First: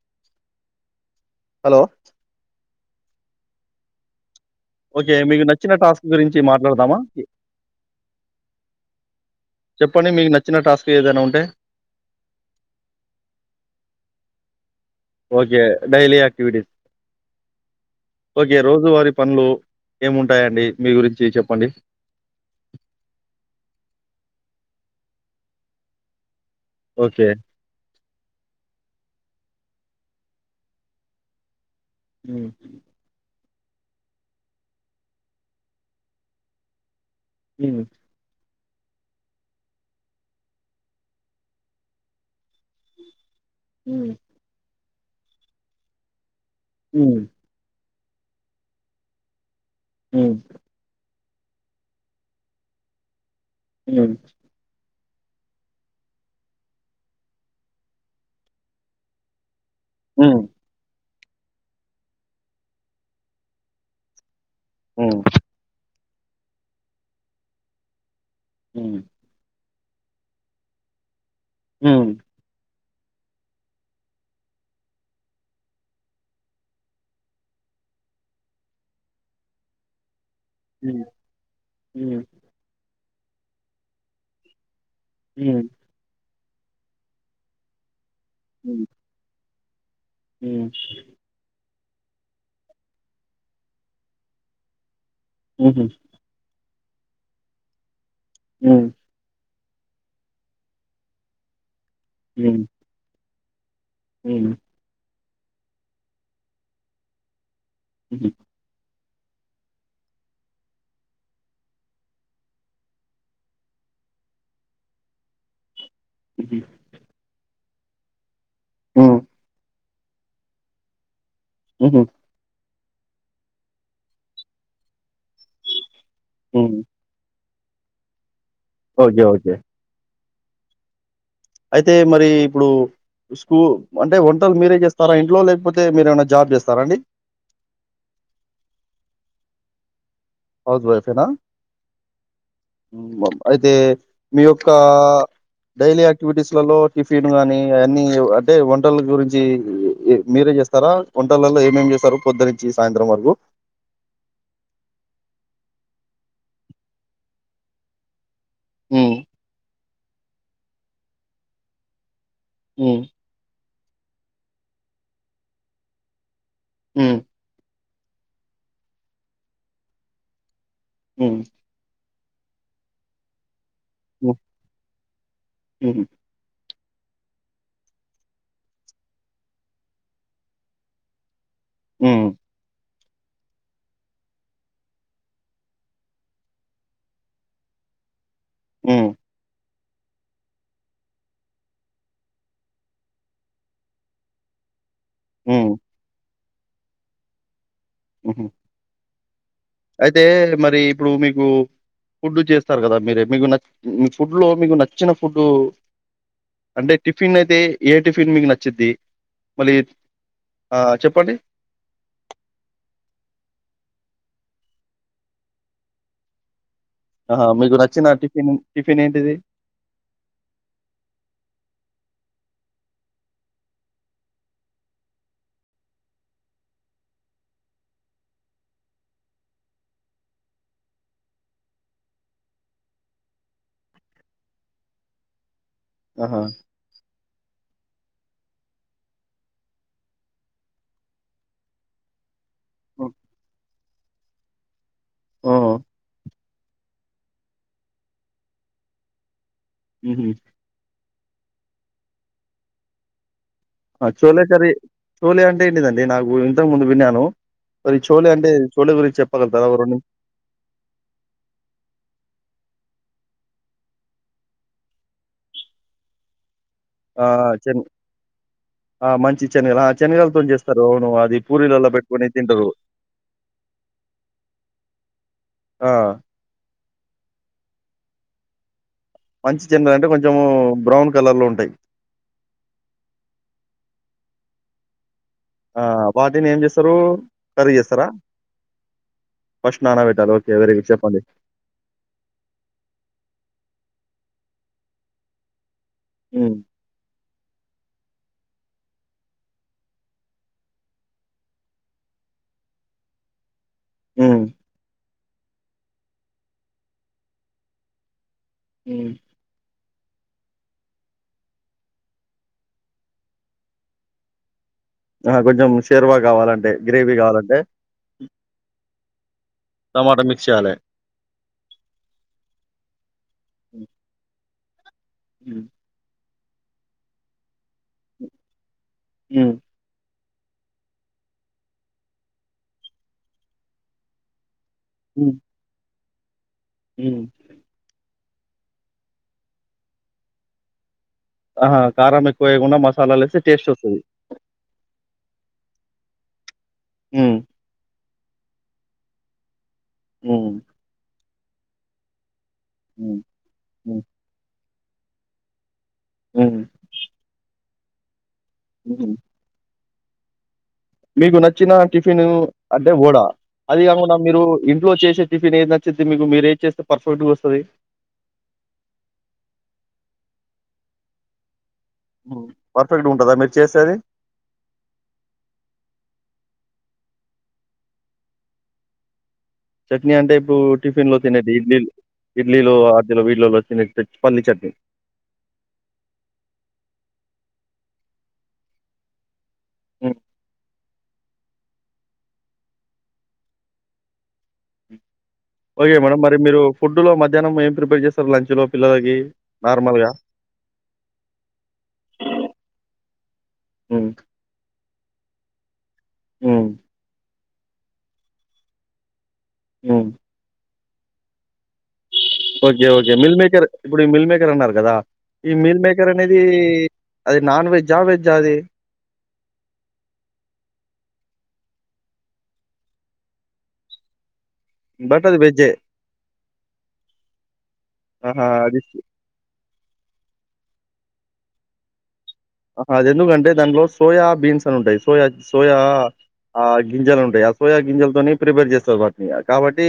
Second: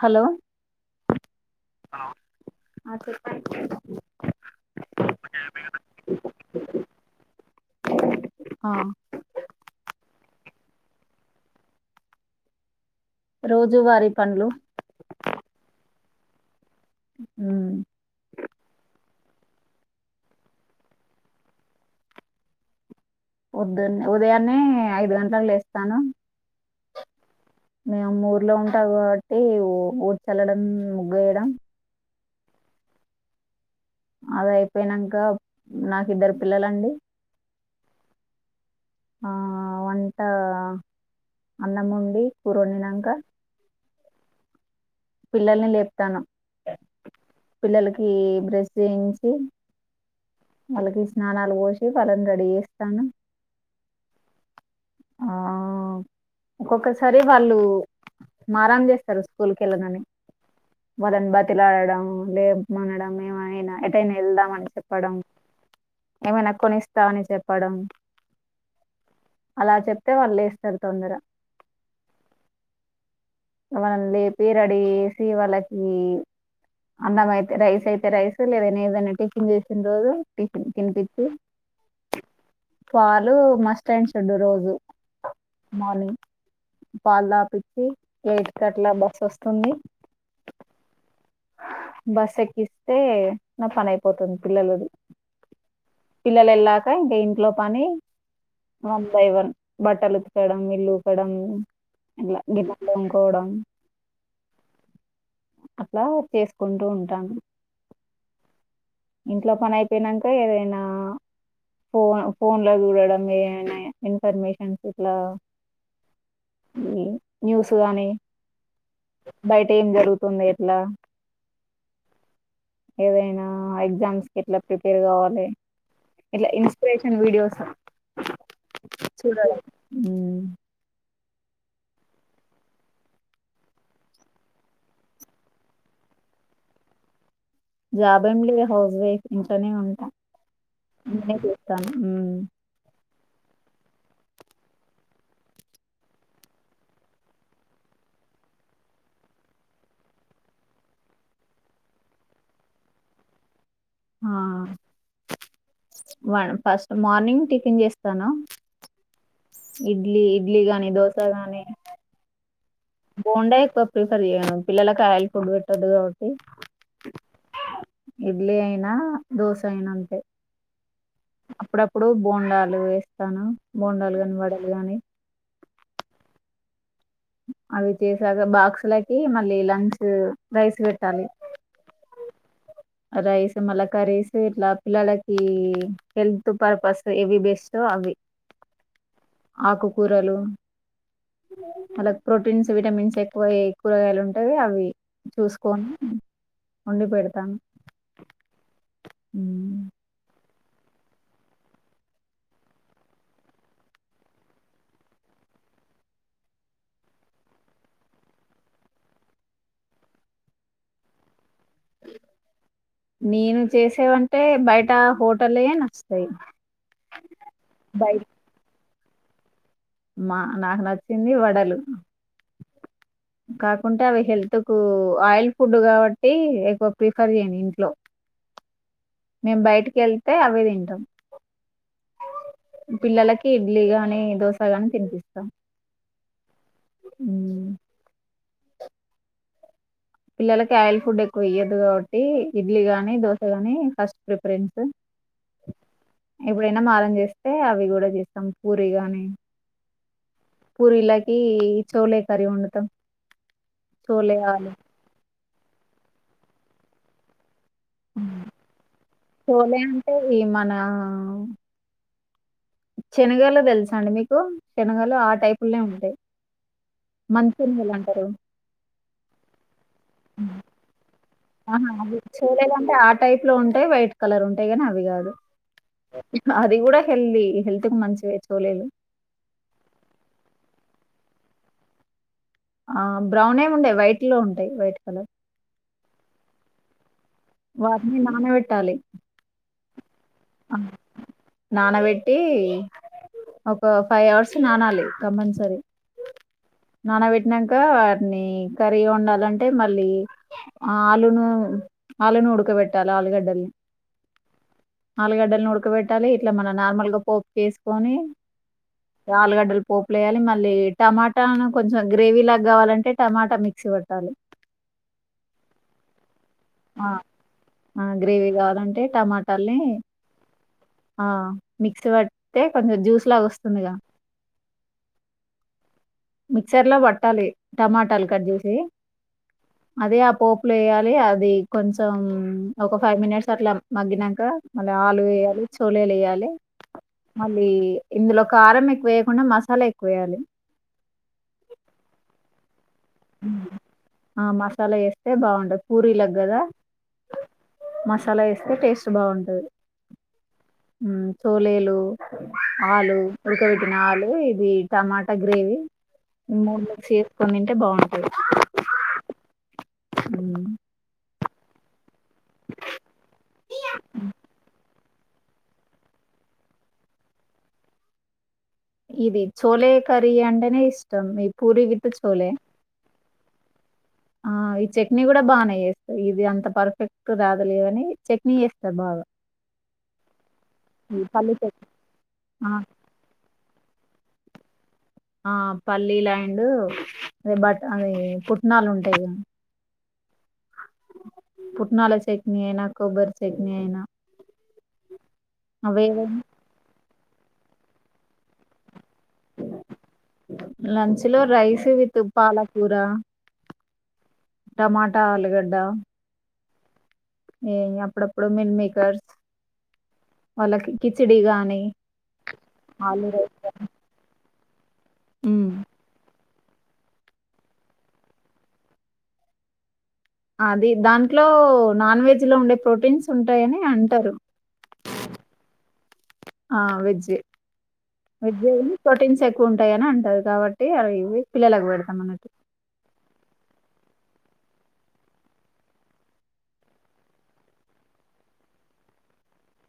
Hello hello అ సే క్ ఓకే మీకు నచ్చిన టాస్క్ గురించి మాట్లాడదామా చెప్పండి మీకు నచ్చ చిన్న టాస్క్ ఏదైనా ఉంటే రోజు వారి పండ్లు ఓకే. డైలీ ఆక్టివిటీస్ అఓకే రోజువారి పనులు ఏముంటాయండి మీ గురించి చెప్పండి వద్దున్న ఉదయాన్నే ఐదు గంటలకు లేస్తాను ఓకే. మేము ఊర్లో ఉంటాం కాబట్టి ఊడ్ చల్లడం ముఖయడం హ అద అయిపోయినాక నాకుద్దరు పిల్లలండి అ ఆ వంట అన్నం ఉండి కూరొనినాక హ పిల్లల్ని లేపుతాను అ బ్రశించంచి హ్మ్. అలాగే స్నానాలు పోసి వాళ్ళని రెడీ చేస్తాను లే ఆ ఒక్కొక్కసారి వాళ్ళు మారాన్ చేస్తారు స్కూల్ కల ననే హ్మ్. వొదని బతిలాడడం లే మనడం ఏమైనా ఎటైనా వెళ్దాం కష్టప్పడం ఏమైనా కొనిస్తా అని చెప్పడం అ అలా చెప్తే వాళ్ళు వస్తారు తొందర హ మనల్ పేరడేసి వాళ్ళకి అన్నం అయితే రైస్ అయితే రైస్ లేదైనా ఏదైనా టిచిన్ చేసిన రోజు టిఫన్ హ్మ్. తినిపిచ్చు హ్మ్. పాలు మస్ట్ అయిన చడు రోజు హ్మ్. హ్మ్. మని పాలా పిచ్చి ఇ ఇట్కట్లా బస్స్త తొమ్మిది ఊ బస్ ఎక్కిస్తే నా పని అయిపోతుంది పిల్లలను హుహు. పిల్లలు ఎల్లాక ఇంకా ఇంట్లో పని హ్మ్. వన్ బై వన్ బట్టలు ఉతకడం ఇల్లు ఊకడం ఇలా గిలా కోవడం ఉహు అట్లా చేసుకుంటూ ఉంటాను ఉహు ఇంట్లో పని అయిపోయినంక ఏదైనా ఫోన్ ఫోన్ లో చూడడం ఏదైనా ఇన్ఫర్మేషన్స్ ఇట్లా హుహు. న్యూస్ న్యూస్ గాని హ్మ్. బయట ఏం జరుగు జరుగుతుందో ఎట్లా ఉఓహ ఏవైనా ఎగ్జామ్స్ కి ఎట్లా ప్రిపేర్ కావల్ల ఇట్లా హ్మ్. Inspiration videos okay. ఓకే. చూడడం ఊ అయితే మరి ఇప్పుడు స్కూ అంటే వంటలు మీరే చేస్తారా ఇంట్లో లేకపోతే మీరు ఏమైనా జాబ్ చేస్తారా అండి జాబ్ ఏం లేదు హౌస్ వైఫ్ ఇంట్లోనే ఉంటా హౌస్ వైఫ్ ఏనా నేనే చేస్తాను మ్మ్ అయితే మీ యొక్క డైలీ యాక్టివిటీస్లలో టిఫిన్ కానీ అన్నీ అంటే వంటల గురించి మీరే చేస్తారా వంటలలో ఏమేమి చేస్తారు పొద్దున నుంచి సాయంత్రం వరకు ఆ వా ఫస్ట్ మార్నింగ్ టిఫిన్ చేస్తాను ఉ ఇడ్లీ ఇడ్లీ గాని దోస గాని హ్మ్ బోండాయి పప్ ప్రిఫర్ చేయను పిల్లలకి ఆయిల్ ఫుడ్ పెట్టద్దు కాబట్టి హ్మ్ ఇడ్లీ అయినా దోశ అయిన అంతే హ్మ్ అప్పుడప్పుడు బోండాలు వేస్తాను బోండాలు హ్మ్ కాని వడలు గాని హ్మ్ అవి చేసాక బాక్స్ లకి మళ్ళీ లంచ్ రైస్ పెట్టాలి ఉ రైస్ మల్లా కర్రీస్ ఇట్లా పిల్లలకి హెల్త్ పర్పస్ ఏవి బెస్టో అవి హ్మ్ ఆకుకూరలు ఆళ్లకు ప్రోటీన్స్ విటమిన్స్ ఎక్కువ ఏం కూరగాయలు ఉంటాయో అవి హ్మ్. చూసుకోని ఉండిపోయితాను హుహు హ అయితే మరి ఇప్పుడు మీకు ఫుడ్ చేస్తారు కదా మీరే మీకు నచ్చ ఫుడ్లో మీకు నచ్చిన ఫుడ్డు అంటే టిఫిన్ అయితే ఏ టిఫిన్ మీకు నచ్చిద్ది మళ్ళీ ఆ చెప్పండి ంటే బయట హోటల్ల ఏ నచ్చుతాయి ఆహా మీకు నచ్చిన బయట టిఫిన్ టిఫిన్ ఏంటిది మా నాకు నచ్చింది వడలు కాకుంటే అవి హెల్త్ కు ఆయిల్ ఫుడ్ కాబట్టి ఎక్కువ ప్రిఫర్ చేయను ఇంట్లో మేము బయటికి వెళ్తే అవి తింటాం పిల్లలకి ఇడ్లీ గాని దోశ గాని తినిపిస్తాం ఆహా అ పిల్లలకి ఆయల్ ఫుడ్ ఎక్కువ ఇయ్యదు కాబట్టి ఇడ్లీ హ్మ్. గాని దోశ గాని ఫస్ట్ ప్రిఫరెన్స్ ఓ ఎప్పుడైనా మారం చేస్తే అవి కూడా చేస్తాం పూర గాని మ్ హు వీళ్ళకి చౌలే కరీ వండుతాం చోలే కర్రి చోలే అంటే ఏంటిదండి నాకు ఇంతకు ముందు విన్నాను మరి చోలే ఉమ్. అంటే చోలే గురించి చెప్పగలుగుతారా ఓ చోలే రెండు అంటే ఈ మన శనగలు తెలుసా అండి మీకు శనగలు ఆ టైపులనే ఉంటాయి ఆ చెన్ మంచనిగలు అంటారు. ఆ మంచి శనగలు ఆ శనగలతోని చేస్తారు అవును అది ఆహ పూరీలలో అవి పెట్టుకొని తింటరు. చేయలేదంటే ఆ టైప్ లో ఉంటాయి వైట్ కలర్ ఉంటాయి కాని అవి కాదు ఆ అది కూడా హెల్దీ హెల్త్ కు మంచివే చోలేలు మంచి చిన్నలు అంటే కొంచెము బ్రౌన్ కలర్ లో ఉంటాయి ఆ బ్రౌన్ ఏమి ఉంటాయి వైట్ లో ఉంటాయి వైట్ కలర్ ఆ వాటిని ఏం చేస్తారు కర్రీ వాటిని నానబెట్టాలి నానాబె నానబెట్టి అ ఫైవ్ అవర్స్ నానాలి కంపల్సరీ హు నానబెట్టినాక వారిని కర్రీగా వండాలంటే మళ్ళీ ఆలును ఆలును ఉడకబెట్టాలి ఆలుగడ్డల్ని హు ఆలుగడ్డలను ఉడకబెట్టాలి ఇట్లా మన నార్మల్ గా పోపు వేసుకొని హ్మ్. ఆలుగడ్డలు పోప్ లేయాలి మళ్ళీ టమాటాను కొంచెం గ్రేవీ లాగా కావాలంటే టమాటా మిక్సీ పట్టాలి ఆ కొంచెం షేర్వా కావాలంటే ఆ! గ్రేవీ కావాలంటే ఆ! గ్రేవీ కావాలంటే టమాటాల్ని టమాటా మిక్ విషాల ఆ మిక్సి పడితే కొంచెం జ్యూస్ లాగా వస్తుందిగా ఉ మిక్సర్ లో పట్టాలి టమాటాలు కట్ చేసీ హమ్ అదే ఆ పోపులు వేయాలి. అవి కొంచెం ఒక ఫైవ్ మినిట్స్ అట్ల మగ్గి నంకా ఆలు హ్మ్. యాలు చోట్ లె ఏయాలె హ్మ్. మల్లీ ఇందులొ కారం ఎక్కువేయకుండ మసాలెక్కువేయ్యాలి ఆహా! కారం ఎక్కువ వేయకుండా మసాలాలేస్తే టేస్ట్ వస్తది. ఆ మసాల ఏస్తే బాగుండదు పూరీలక్ గదా హమ్ మసాల ఏస్తె, టేస్ట్ బాగుంటది హమ్ హమ్ తోలేలూ ఆలూ హ్మ్. ఉడుక బెట్టిన హ్మ్. ఆలూ ఇదీ తమాట గ్రేవి హ్మ్. మూడ్ల చేసుకొని ఎబౌట్ ఆ ఉ ఊహ్. మీకు నచ్చనా టి ఫినూ అంటె వొడా అది గాకుండా మీరూ ఇంట్లో చేసే టిఫిన్ ఏది నచ్చుద్ది మీకు మీరేంచేస్తె పర్ఫెక్ట్ గ వొస్తది ఇది చోలే కర్రీ అంటెనే ఇష్టం మీ ఇప్పుడూ పర్ఫెక్ట్ గ ఉంటదా మి చేసేది ఆ ఈ చట్ని గుడ బాగనే చేేస్త ఇది అంత పర్ఫెక్ట్ రాదులే గనీ చట్ని చేస్త బాగ చట్నీ అంటే ఇప్పుడూ టిఫిన్ లో పల్లీ తినేటి చట్ ఇడ్లీలు ఆ ఇడ్లీలో ఆదిలో వీడ్లో నీకు తెచ్చి ఫల్లి చట్ని ఆ ఫల్లీలు అండ్ బఠాణీ పుట్నాలుంటయి ది హమ్ పుట్నలా చట్నీ అయిన కొబ్బరి చట్నీ అయినా ఓకె అవే మేడం మరి మీరూ ఫుడ్ లొ మధ్యాహనం ఏం ప్రిపేర్ జేస్తరు లంచ్ లో పిల్లకీ లంచ్ లో రైస్ విత్ పాలకూర హమ్ టమాటా ఆలుగడ్డ ఉ ఏ అ అప్పుడప్పుడు మీల్ మేకర్స్ ఉ వాళ్ళకి కిచడి గాని ఓకే ఓకే ఆలు రైస్ మిల్మేకర్ గాని ఇప్పుడు మిల్మేకర్ అన్నారు గదా ఈ ఉమ్. మీల్ మేకర్ అనే అది నాన్వెజా వెజా అది అది దాంట్లో నాన్ వెజ్ లో ఉండే ప్రోటీన్స్ ఉంటాయని అంటారు బట్ అది వెజ్జే. ఆ వెజ్ ఆహా! వెజ్జ అది కానీ ప్రోటీన్స్ ఎక్కువ ఉంది ఎక్కువ ఉంటాయ అని అంటారు కాబట్టి అవి పిల్లలకు పెడతాం అన్నట్టు అది ఎందుకంటే దాంట్లో సోయా బీన్స్ అని ఉంటాయి సోయా సోయా ఆ గింజలు ఉంటాయి ఆ సోయా గింజలతోని ప్రిపేర్ చేస్తారు వాటిని కాబట్టి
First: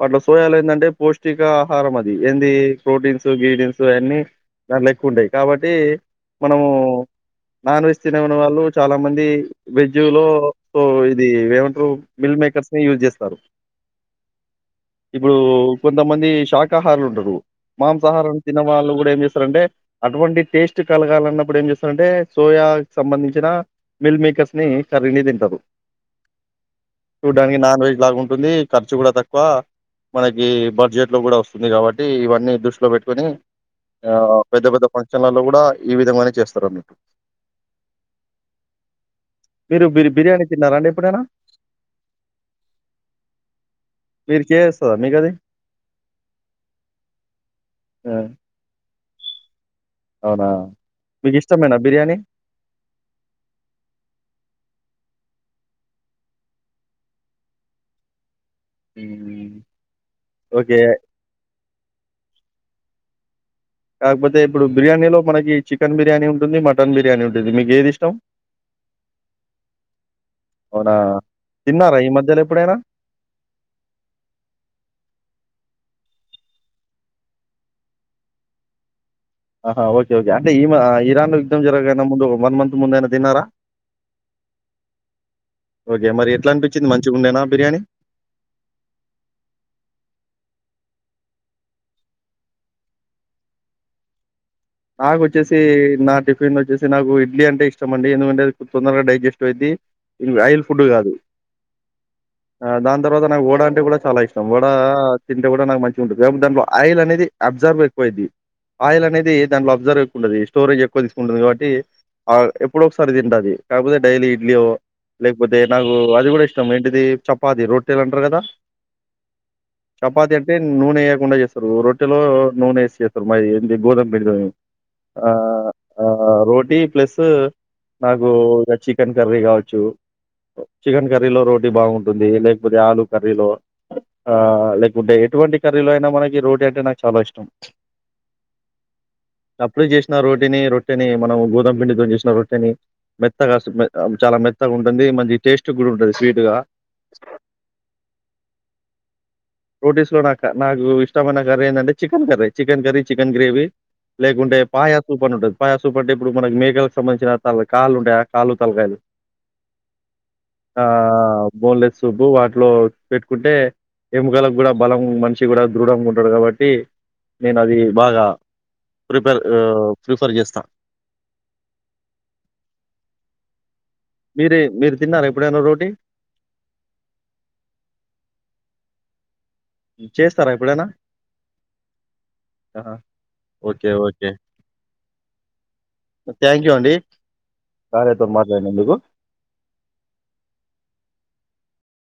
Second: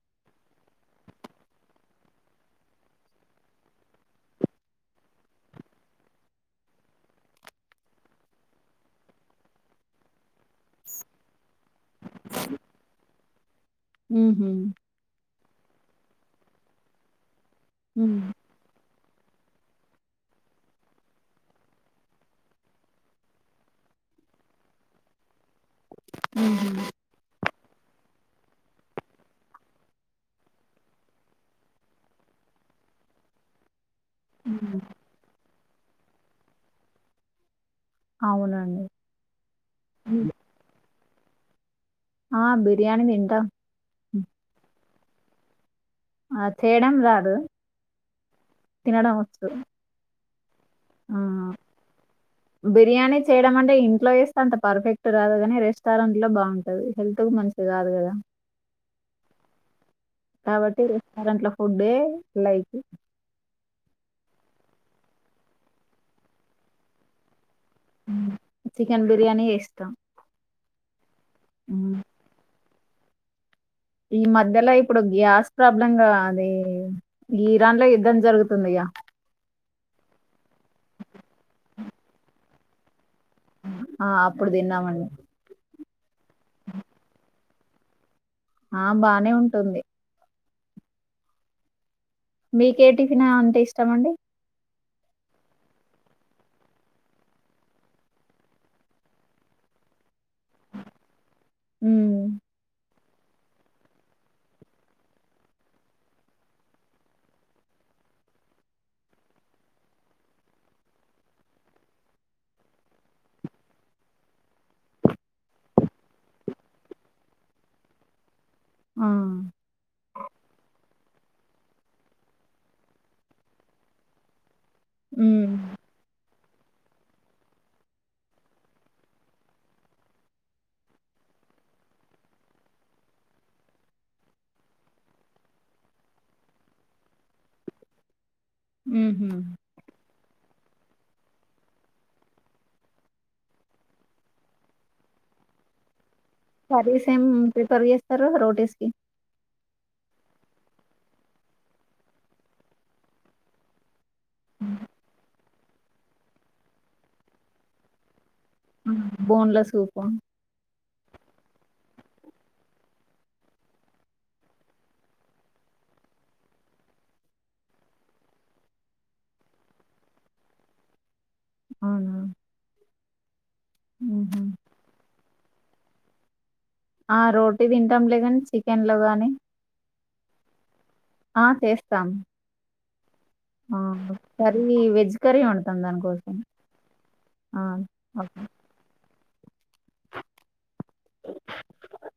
వాటిలో సోయాలు ఏంటంటే పౌష్టికా ఆహారం అది ఏంది ప్రోటీన్స్ గ్రీడియన్స్ అన్నీ దాట్లో ఎక్కువ ఉంటాయి కాబట్టి మనము నాన్ వెజ్ తినేని వాళ్ళు చాలా మంది వెజ్ లో సో ఇది ఏమ మిల్ మేకర్స్నే యూజ్ చేస్తారు సారు ఊహూ కొంతమంది శాకాహారులు ఉంటారు ఉమ్, మాంసాహారం తినని వాలు ఏం చేస్తారంటే అటువంటి టేస్ట్ కలగాలన్నప్పుడు ఏం చేస్తారు అంటే సోయా సంబంధించిన మిల్ మేకర్స్ ని కర్రీని తింటారు ఊ చూడడానికి నాన్ వెజ్ లాగా ఉంటుంది ఖర్చు కూడా తక్కువ మనకి బడ్జెట్లో కూడా వస్తుంది కాబట్టి ఇవన్నీ దృష్టిలో పెట్టుకొని ఆ పెద్ద ఉమ్. పెద్ద ఫంక్షన్లలో కూడా ఈ విధముగా నే చేస్త అన్నట్టు అవునండి మీరు బి ఉమ్. బిర్యానీ తిన్నారా అండి ప్పుడేనా ఆ బిర్యాణి తింటా దా మీ కది ఆ చేయడం రాదు ఆ! తినడం వచ్చు అవునా ఆ మీకిష్టమేనా బిర్యానీ? బిర్యానీ చేయడం అంటే ఇంట్లో వేస్తే అంత పర్ఫెక్ట్ రాదుగాని రెస్టారెంట్ లో బాగుంటది హెల్త్ కు మనిషది కాదు కదా హ్మ్. ఓకే. కాబట్టి రెస్టారెంట్ లో ఫుడ్డ లైక్ కాకపోతే ఇప్పుడు బిర్యానీలో మనకి చికెన్ బిర్యానీ ఉంటుంది మటన్ బిర్యానీ ఉంటుంది మీకు ఏది ఇష్టం? చికెన్ బిర్యానీ ఇష్టం అవునా. విన్నారా ఈ మధ్యలో ఎప్పుడైనా. ఈ మధ్యలో ఇప్పుడు గ్యాస్ ప్రాబ్లంగా అది ఇరాన్ లో యుద్ధం జరుగుతుందిగా. ఆహ్ ఓకే ఓకే అంటే ఇమ ఇరాన్ లో యుద్ధ. యుద్ధం జరగకనముందు వన్ మంత్. ముందైనత్. ఆహ్ అప్పుడు తిన్నామండి. ఆహ్ మరి ఎట్లా అనిపించింది మంచిగా ఉండేనా. బిర్యానీ. ఆహ్ బానే ఉంటుంది. మీకే టిఫిన్ అంటే ఇష్టము అండి. నాకు వచ్చేసి నా టిఫిన్ వచ్చేసి నాకు ఇడ్లీ అంటే ఇష్టం అండి. ఎందుకంటే తొందరగా డైజెస్టివ్ అయ్యిద్ది. ఇది ఆయిల్ ఫుడ్ కాదు ఉమ్ దాంతో. తర్వాత నాకు వడ అంటే కూడా చాలా ఇష్టం. వడ తింటే కూడా నాకు మంచిగుంటుంది. ఏమి అంటే దాంట్లో ఆయిల్ అనేది అబ్జార్బ్ ఎక్కువ అయ్యొది. ఆయిల్ అనేది దాంట్లో అబ్జర్వ్ ఎక్కువ ఉంటది. స్టోరేజ్ ఎక్కువ తీసుకుంటుంది. కాబట్టి ఎప్పుడో ఒకసారి తింటా అది. కాకపోతే డైలీ ఇడ్లీ ఓ లేకపోతే నాకు అది కూడా ఇష్టం ఏంటిది చపాతి రొట్టలు అంటారు కదా. ఆ చపాతి అంటే నూనె వేయక్. కుండా చేస్తారు రొట్టలో నూనె వేసి చేస్తారు. మాది ఏంది గోధుమ. వెళ్దాం. ఉమ్ రోటీ ప్లస్ నాకు చికెన్ కర్రీ కావచ్చు. చికెన్ కర్రీలో రోటీ బాగుంటుంది. లేకపోతే ఆలు కర్రీలో ఆహ్ లేకుంటే ఎటువంటి కర్రీలో అయినా మనకి రోటీ అంటే నాకు చాలా ఇష్టం. ఉహు రొట్టిని రొట్టెని మనం గోధుమ పిండితోని చేసిన రొట్టెని మెత్తగా చాలా మెత్తగా ఉంటుంది. మంచి టేస్ట్ కూడా ఉంటది. స్వీట్‌గా. కర్రీస్ ఏం ప్రిఫర్ చేస్తారు రోటీస్ కి. రోటీస్ లో నాకు నాకు ఇష్టమైన కర్రీ ఏందంటే chicken curry. Chicken curry, chicken gravy. లేకుంటే పాయా సూప్ అని ఉంటది. పాయా సూప్ అంటే ఇప్పుడు మన మేకలకు సంబంధించిన తల కాళ్లు ఉంటాయ. బోన్లా సూపా. ఆహ్ బోన్ లేస్ సూప్ వాటిలో పెట్టుకుంటే. ఎముకలకు కూడా బలం మనిషి కూడా దృఢంగా ఉంటాడు. కాబట్టి నేను అది బాగా ప్రిపర్ ప్రిఫర్ చేస్తా. అవునా. ఉహు మీరే మీరు తిన్నారా ఎప్. ఎప్పుడైనా రోటి. ఆహ్ రోటీ తింటాం లే గాని చికెన్ లో కాని. చేస్తారా ఎప్పుడేనా. ఆహ్ ఆహ్ కర్రీ వెజ్ కర్రీ వండుతాం. దానికోసం థ్యాంక్ యూ అండి. ఆహ్ కార్యతో ఓకే. మాట్లాడినందుకు.